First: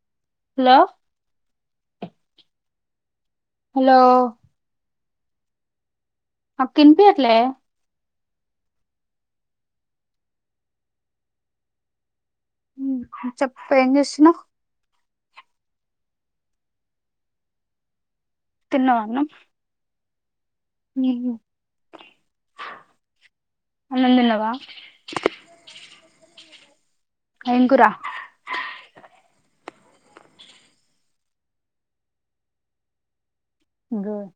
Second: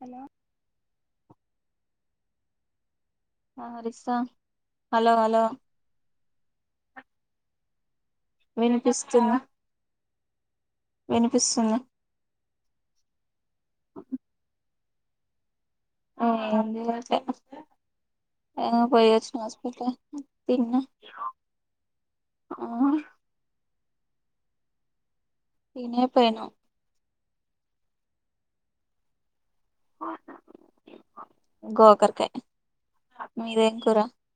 Hello hello hello ఆరిసా hello hello అ కిన్పియట్లే వినిపిస్తున్నా వినిపిస్తుంది చెప్ప ఏం చేస్తున్నావ్ ఏంచేయట్లే [unintelligible] తిన్నావా అన్నం పోయివచ్చిన హాస్పిటల్ కి ఉ తిన్న ఆ అన్నం తిన్నావా తినే పోనా ఏం కురా గోకర్కయి [unintelligible]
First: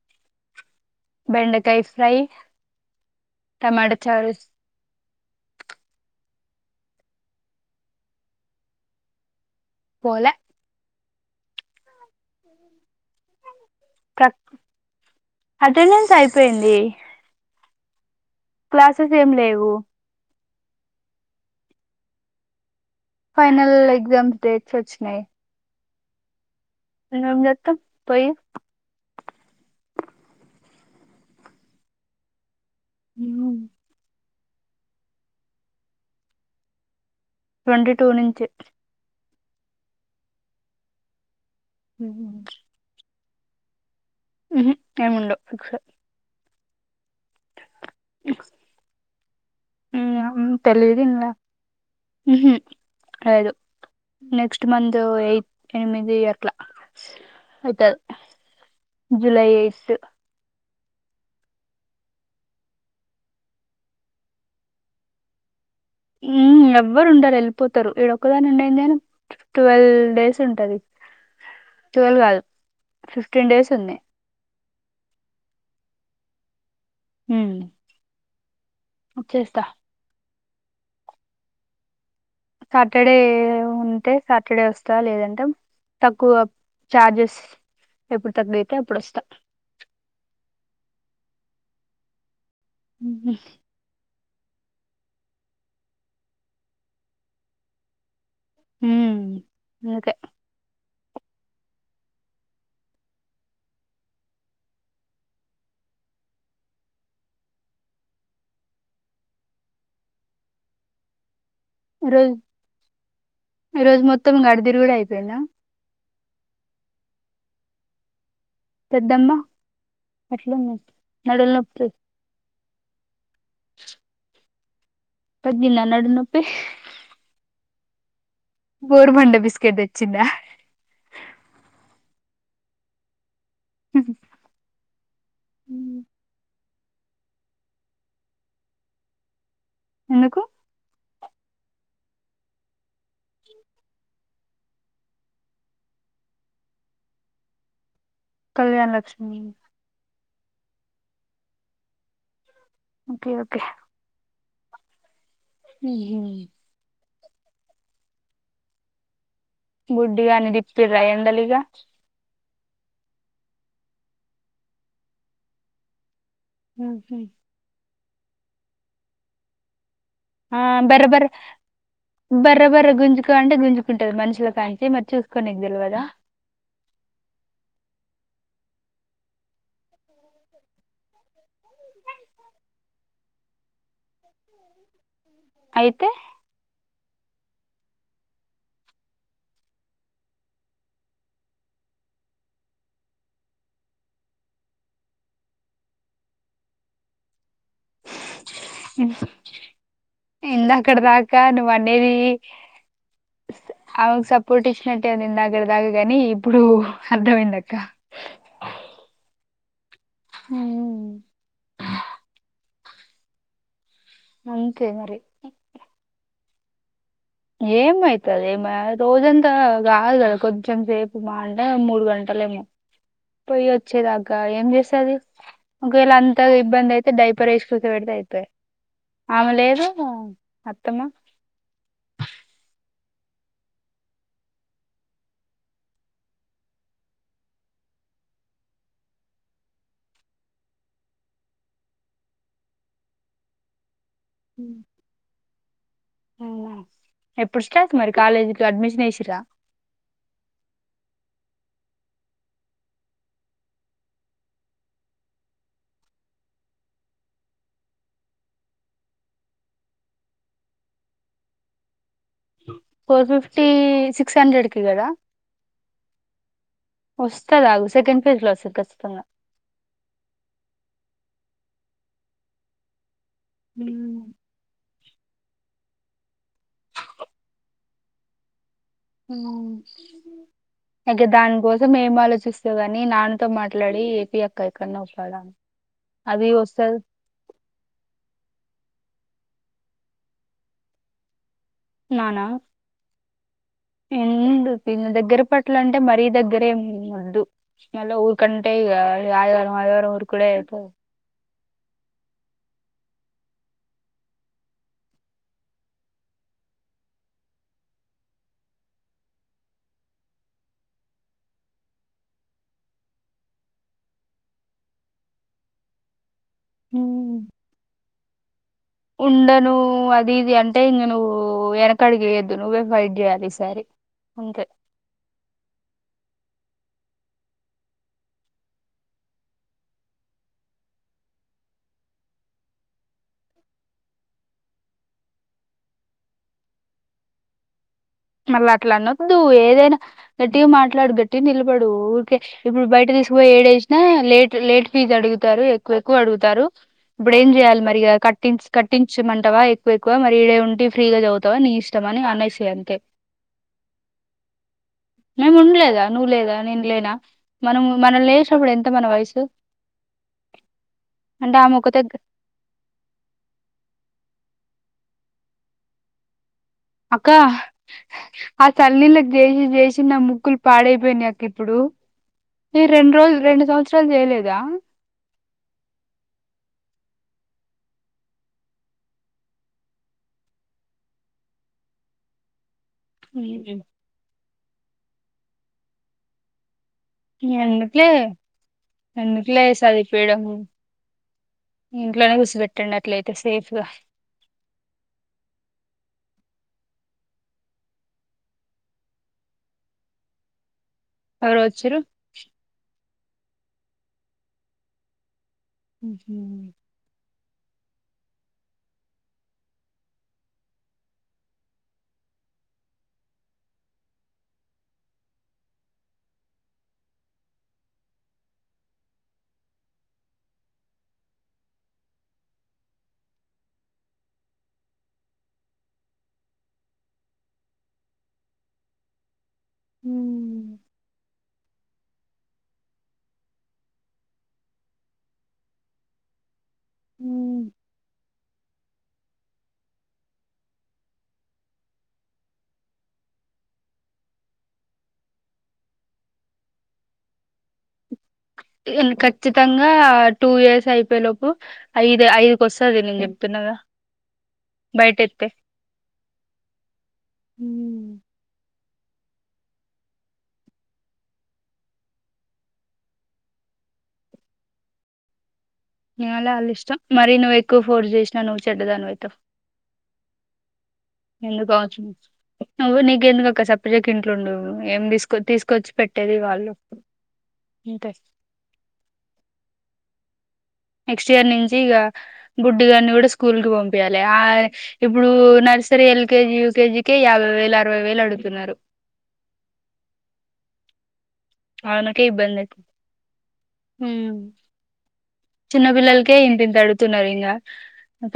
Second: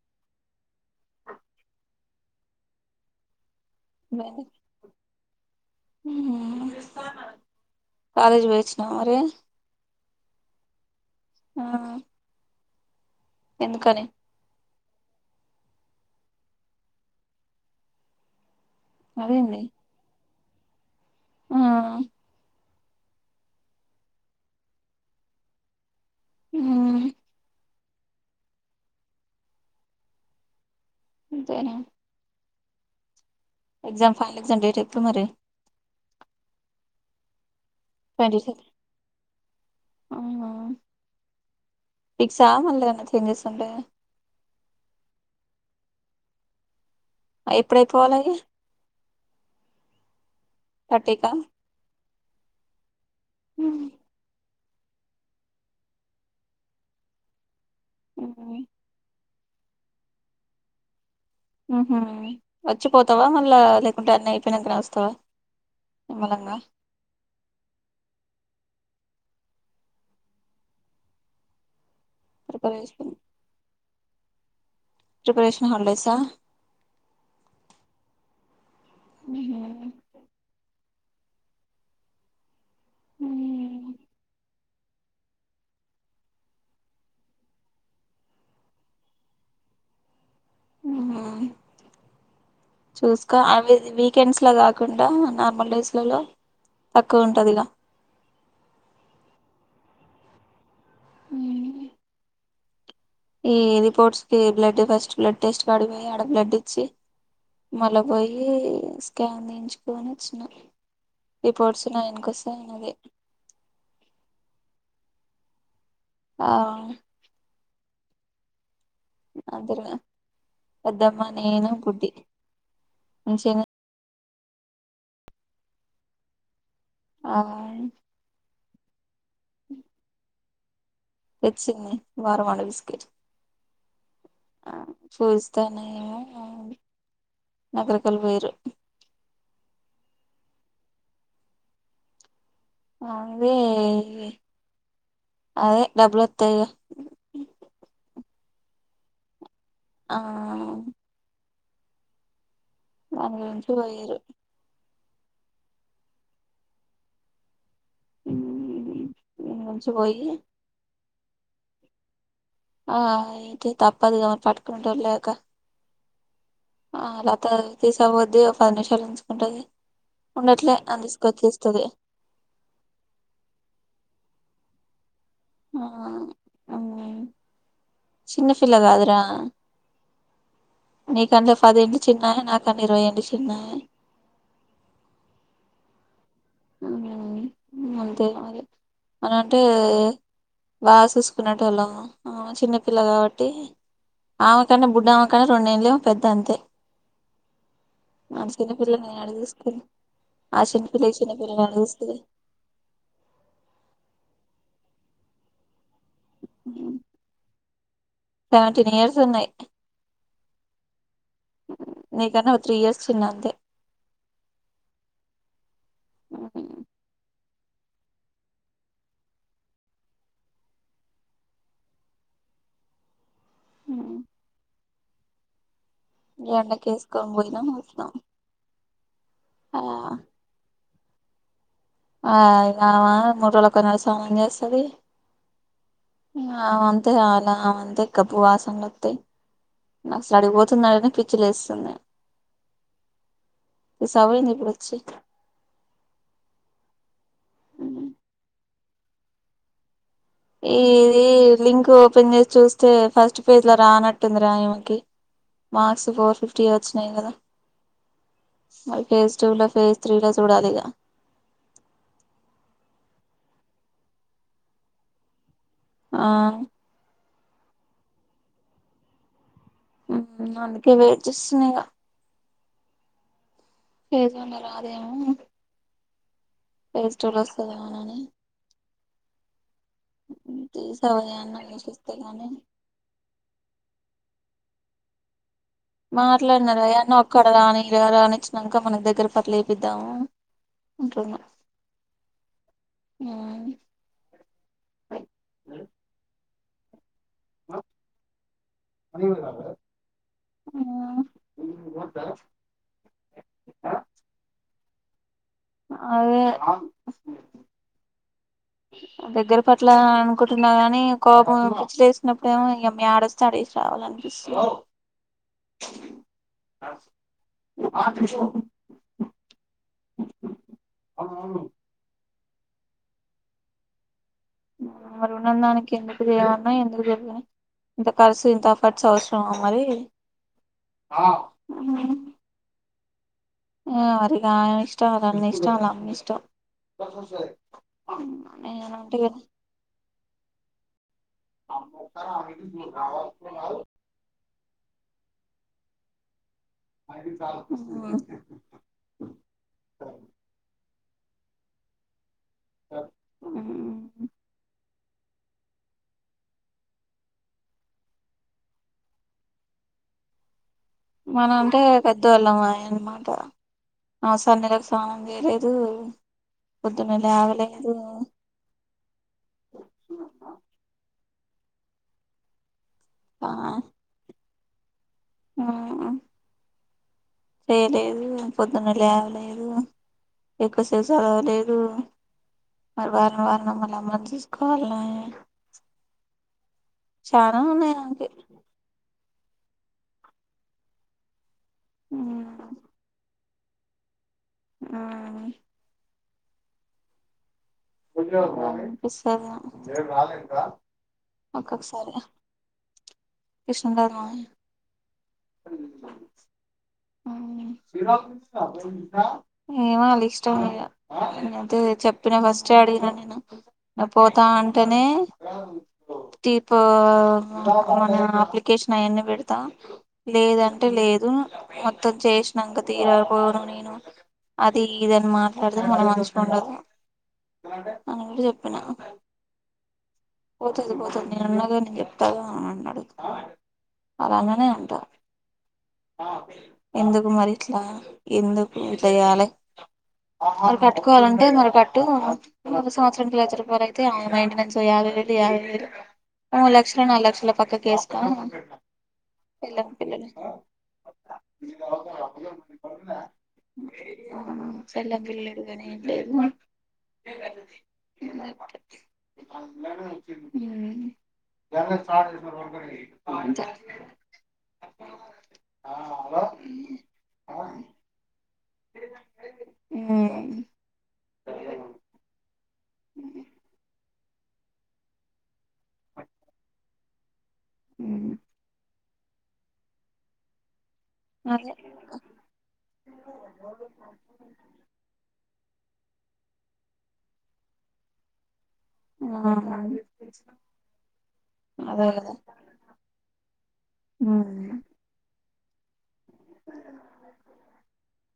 బెండకాయ ఫ్రై టమాటో చారు మీది కాలేజ్ పోయిచ్చిన మరి పోలే ఆ ఎందుకని అటెండెన్స్ అయిపోయింది క్లాసెస్ ఏం అదేంది లేవు ఆ ఫైనల్ ఎగ్జామ్స్ డేట్స్ వచ్చినాయి మ్మ్ [unintelligible] జత్త పోయి అంతేనే ఎగ్జా ఫైనల్ [unintelligible] డేట్ ఎప్పుడు మరి ట్వంటీ టూ నుంచి ఆ ఫిక్సా మన [unintelligible] ఏంచేస్తుంటది హ్మ్ హు ఏముండవ్ ఫిక్స్ ఎప్పుడైపోవాలి అయి థర్టీ క హ్మ్ అయిదు నెక్స్ట్ ఇట్ మందో ఎయి ఎనిమిది అట్లా అయిత మ్మ్ జులై ఎయిట్ హ్మ్ హు వచ్చిపోతావా మళ్ళా లేకుంటే అన్నీ అయిపోయినంకనే వస్తావా నిమ్మలంగా హ్మ్ ఎవ్వరు ఉండారు వెళ్ళిపోతారు ఇక్కడ ఒక్కదాన్ని ఉండి ట్వల్వ్ డేస్ ఉంటది ట్వెల్వ్ కాదు ప్రపరేషన్ ఫిఫ్టీన్ డేస్ ఉంది ప్రిపరేషన్ హాలిడేసా హ్మ్ వచ్చేస్తా సాటర్డే ఉంటే సాటర్డే వస్ తా లేదంటే తక్కువ చార్జెస్ ఎప్పుడు తక్కువతే అప్పుడు వస్తా హ్మ్ ఉహు. చూసుకో అవి దివి వీకెండ్స్ లో కాకుండా నార్మల్ డేస్లలో తక్కువ ఉంటది ఇగా హ్మ్ ఓకే హ్మ్ ఈ రిపోర్త్స్కి బ్లడ్ ఫస్ట్ బ్లడ్ టెస్ట్ కాడికి పోయి ఆడ బ్లడ్ ఇచ్చి మళ్ళ పోయి స్కాన్ తీంచుకుని వచ్చిన రిపోర్ట్స్ ఈ నైన్కి రోజ్ వస్తాయి అదే ఈ రోజు మొత్తం గడిదిరి కూడా అయి వెన్న ఆ పెద్దమ్మ అద్దరుగా ఎట్లుంది పెద్దమ్మ నడులు నేను నొప్పి బుడ్డి మంచిగనే తగ్గిందా నడుంనొప్పి ఆ బ బండ బిస్కెట్ తెచ్చిందా తెచ్చింది వార వాండ బిస్కెట్ ఆ చూస్తానేమో నగర కలి పొయిర్రు ఎందుకు అదే అదే డబ్బులు వస్తాయిగా కళ్యాణ లక్ష్మి ఆ ఓకే నన ఉం చూ వేయరు మ్మ్ హ్మ్ ఉ బుడ్డిగా అని దిప్పిరా ఎ లిగా ఆ అయితే తప్పదు కామని పట్టుకుంట లేక అ అలాత తీస అవద్ది ఒక పది నిమిషాలు ఉంచుకుంటది ఆ ఉండట్లే అని బరోబరు తీసుకొచ్చేస్తది బరోబరు గుంజుక అంటే గుంజుకుంటది మనుషుల కాంట చూస్తే నిక్ ఆ తెలవదా మ్ చిన్న ఫిల్లా కాదురా నీకంటే పది ఇంలు చిన్నాయ నాకంటే ఇరవై ఇంళ చిన్నాయ అయితే అంతే మ అని అంటే బాగా చూసుకునేట్ వాళ్ళము చిన్నపిల్ల కాబట్టి ఆమెకన్నా బుడ్డుమ్మకన్నా రెండడుేళ్ళ పెద్ద అంతే నాన్న చిన్నపిల్లనిేను అడు చూసుకుని ఆ ఇందాకడ చిన్నపిల్ల దాకా చిన్నపిిల్లని నువ్వు అడు అనేది చూస్తుంది పోటీషన్ అంటే నేను ఇందాక తాగేది కానీ ఇప్పుడు అర్థమైంది అక్క సెవెంటీన్ ఇయర్స్ ఉన్నాయి నీకన్నా ఒక హ్మ త్రీ ఇయర్స్ చిన్న అంతే మరింకే మరి ఏమవుతుంది ఏమ రోజంతా కాదు కదా కొంచెం సేపు మా అంటే మూడు గంటలు ఏమో పోయి వచ్చేదాకా ఏం చేస్తాం సాదివి ఒకవేళ అంత ఇబ్బంది అయితే ఎండకేసుకొని డైపర్ పోయినాం వేసి వచ్చినాం కూర్చోబెడితే అయిపోయే ఆమె ఆ లేదు ఉత్తమ ఆమె నా మూడు రోజులకు ఒకసారి స్నానం చేస్తది ఆమె అంతే గబ్బువాసనలు వస్తయి అసలు అడిగిపోతున్నాడని పిచ్చి లేస్తుంది ఈ సౌడేంది ఇప్పుడు ఎప్పుడు స్టార్ట్ వచ్చి మరి కాలేజీ అడ్మిషన్లు విగ్నేశ్వర ఇది లింక్ ఓపెన్ చేసి చూస్తే ఫస్ట్ పేజీలో రానట్టుంది రా ఈమెకి మార్క్స్ ఫోర్ ఫిఫ్టీ వచ్చినాయి కదా మరి పేజీ టూలో పేజీ త్రీలో చూడాలి ఇక ఫోర్ ఫిఫ్టీ సిక్స్ హండ్రెడ్ కి కదా ఆ వస్తది ఆగు సెకండ్ పేజ్ లో వస్తంది. ఖచ్చితంగా అందుకే వెయిట్ చేస్తున్నా ఇగ పేజ్ నెంబర్ రాదేమో. ప్లే స్టోర్ లో వస్తదేమోనని. ఊ ఇక తీసావయ్యా దాని అన్న కోసం ఆలోచిస్తే ఏం గాని ఆలోచిస్తవ్ గాని నాన్ తొ మాట్లాడి ఏపీ అక్క ఎక్కడ్నో ఒక్కాడ మాట్లాడినారా యడనో ఒక్కడు గానీ ఈడదాక రానించిన్నాక మన దగ్గ్ తిరుపతిలో వేపిద్దాము అంటున్న. నానా ఏంముండు ఏందో దగ్గర పట్ల మరి దగ్గ్ దగ్గరే ఉంది మరి. టు మళ్ళ ఊరుకంటే ఇగ ఆదివారం ఆదివారం వురుకుడే ఐపోయే [unintelligible] అదే దగ్గర పట్ల అనుకుంటున్నా గానీ కోపం పిచ్చి లేచినప్పుడు ఏమో యాడ వస్తువు ఆడేసి రావాలనిపిస్తుంది. ఊ ఉండను అది ఇది అంటే ఇంగ నువ్వు వెనక అడిగేయద్ నువ్వే ఫైట్ చేయాలి ఈ సారీ. మరి ఉండని దానికి ఎందుకు చేయాలి. మాయ్ ఎందుకు చెప్పు మాయ్ ఇంత కర్సు ఇంత ఖర్చు అవసరమా మరి ఏమో మరి ఇగ ఆయన ఇష్టం వాళ్ళ అన్న ఇష్టం వాళ్ళ అమ్మ ఇష్టం. మళ్ళ అట్ల నేనంటే అనొద్దు. ఏదైనా గట్టిగా మాట్లాడు గట్టిగ నిలబడు. ఊరికే ఇప్పుడు బయట తీసుకుపోయి ఏడేసిన లేట్ లేట్. ఇది అడుగుతారు ఎక్కువ ఎక్కువ అడుగుతారు. ఇప్పుడు ఏం చెయాలి మరి ఇగ కట్టిచ్ కట్టించమంటవా ఎక్కువ ఎక్కువ మరి ఇడే ఉండి ఫ్రీగా చవుతావా నీ ఇష్టమని అన్నాయ్ సీ యంకే ఊ మేము ఉండ్లేదా నువ్వు లేదా నేను లేనా మనము మనం లేసినప్పుడు ఎంత మన వయసు. మన ఆమె అంటే ఒకతే పెద్దవాళ్ళమాయే అనమాట ఆస్ పండగలకి సామాన్లు ఈలేదు. అక్క అ చన్నీలక్ చేసి చేసి నా ముక్కులు పాడైపోయినయ్ అక్క ఇప్పుడు. ఈ రెండు రోజుల్ రెండు సంవత్సరాలు చేయలేద్. దా ఆ అ తేలేదు, పొద్దున్నే లేవలేదు, ఎక్కువ సేపు చదవలేదు. మరి వారం వారం వాళ్ళ అమ్మని చూ కాల్న ఎందుకులే ఎందుకు ఇట్లేసది పేడము ఇంట్లోనే గుర్చపెట్టండి అట్లయితే సేఫ్ రా ఆ ఆ చూసుకోల్ల ఎవరో వచ్చిర్రు కృష్ణమ్ గారి మావయ్య ఊహు ఆ ఏమో వాల్ల ఇష్టం ఇగ నేనైతే చెప్పిన ఫస్ట్ వచ్చి అడిగిన నేను పోతా అంటేనే తీపు మన అప్లికేషన్ అయన్నీ పెడతా లేదంటే లేదు మొత్తం చేసినాక తీర పోను నేను అది ఇదని మాట్లాడతే మల్లా మంచిగుండదు. అని కూడా చెప్పిన పోతది పోతది నేనున్నాగా నేను చెప్తా వత్తగా అని అన్నడు అలాగనే అంటా ఎందుకు మరి ఇట్లా ఎందుకు ఇ యాలె మరి కట్టుకోవాలంటే మరి కట్టు ఒక సంవత్సరంకి లక్ష రూపాయలు అయితే ఆ మెయింటెనెన్స్ యావై వేలు యావై వేలు మూడూ లక్షలో నాలుగు లక్షలో పక్కకేస్కో ఖచ్చితంగా టూ ఇయర్స్ అయిపోయే లోపు ఐదు ఐదుకోస్తది నేను చెప్తున్నగా బయట పెళ్ళాం ఎత్తే పిల్లలు ఎరుగని ఏం లేదు ఊ [unintelligible] ఏమోలే వాళ్ళ ఇష్టం మరీ నువ్వు ఎక్కువ ఫోర్స్ చేసిన నువ్ చెడ్డదానివయితవ్ మ్మ్ ఎందుకు కావచ్చు నువ్వు నీకెందుకక్క సప్పుడుజేక తిట్లుండు నువ్వు ఏం తీసుకొ తీసుకొచ్చి పెట్టేది వాళ్ళు ఇంతే నెక్స్ట్ ఇయర్ అదే నించి ఇగ గుడ్డుగాన్ని గూడ స్కూల్ కి పంపియ్యాలే ఆ ఇప్పుడు నర్సరీ ఎల్కేజీ యూకేజీ కే యాభై వేలు అరవైవేలు అడుగుతున్నరు. ఆ అదే ఆయనకే కదా ఇబ్బంది అయితద్ హు ఉమ్. చిన్నపిల్లలకి కే ఇంతింత అడుతున్నరు ఇంగా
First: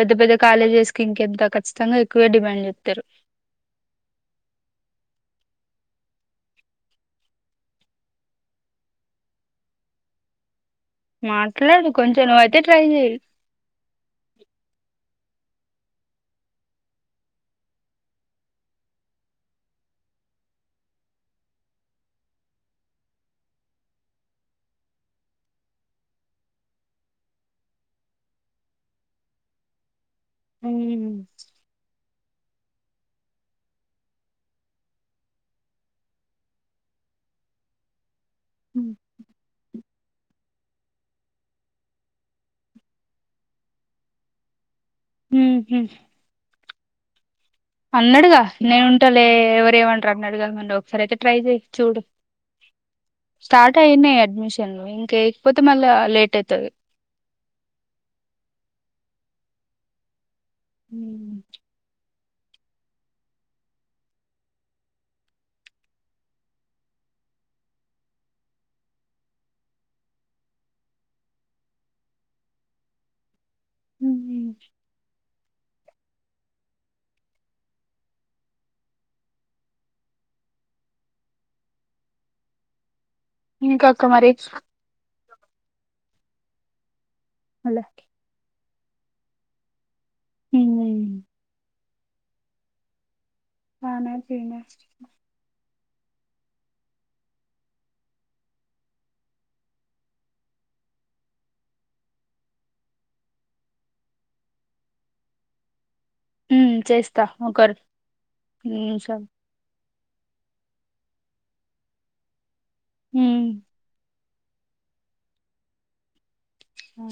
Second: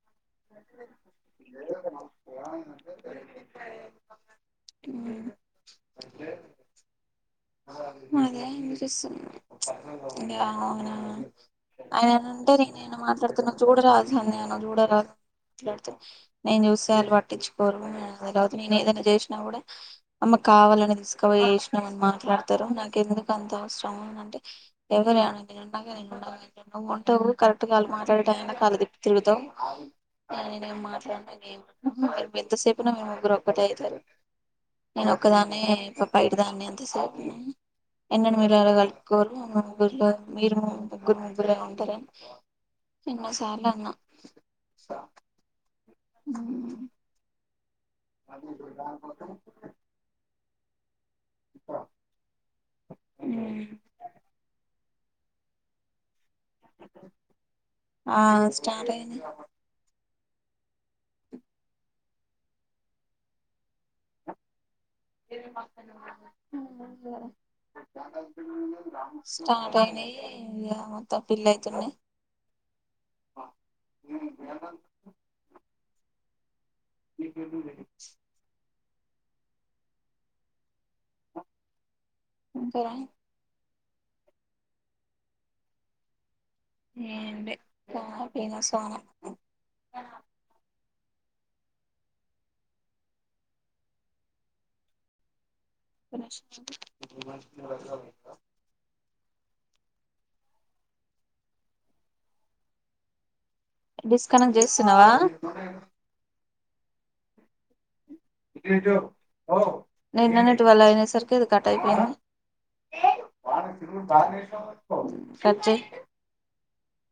పెద్ద పెద్ద కాలేజెస్ కి ఇంకెంత ఖచ్చితంగ ఎక్కువే డిమాండ్ చేత్తరు. అదే ఆలోచిస్తున్న ఇంగ ఆయన మాట్లాడు కొంచెం నువ్వయితే ఆయనంటేనే ట్రై నేను చెయి మాట్లాడుతున్నా చూడరాదు సన్ని అన్న ఏమైన చూడరాదు నేను చూస్తే వాళ్ళు పట్టిచ్చుకోరు నేను ఏదైనా చేసినా గూడా అమే కావాలని తీసుకపోయి చేసినవన మాట మాట్లాడతారు నాకు ఎందుకు అంత అవసరమా అంటే ఎవరే అనేది నేనుండగా అంటే నువ్వు ఉంటవ్ కరక్ట్ గా వాళ్ళు మాట్లాడే టైమ్ కళ్ళు తిపుతావ్ ఆ నేనేం మాట్లాడను [inaudible] ఎంతసేపున మీ ముగ్గురు ఒక్కటే అయితరు నేను ఒక్కదాన్ని బయట దాన్ని ఎంత సేపు మ్మ్ ఎన్నడు [unintelligible] ముగ్గురు మీరు ముగ్గురు ముగ్గురే ఉంటరని ఎన్నోసార్ల అన్న ఉహు ఉ అన్నడుగా నేను ఉంటలే ఎవరమంటరు అన్నడుగ మ సరే అయితే ట్రై చేయి చూడు స్టార్ట్ అయినయి అడ్మిషన్లు ఇంక ఏయకపోతే మళ్ళా లేట్ అయి తది ఆ స్టార్ట్ అయినయి మ్మ్ స్టార్ట్ అయినయి ఇగ మొత్తం ఫిల్ అయితున్నయి మ్మ్ [unintelligible] ఇంకా ఇకా అక్క మరి ఏం లే అలా [unintelligible] తనే మ్మ్ అనా చెన [unintelligible] డిస్కనెక్ట్ చేస్తున్నావా మ్మ్ చేస్తా ఒకరు [unintelligible] నేను నీన్నటివల్ల అయిన సరికి అది కట్ అయిపోయింది ఉమ్ వాన వచ్చింది చూడు సచ్చే ఆ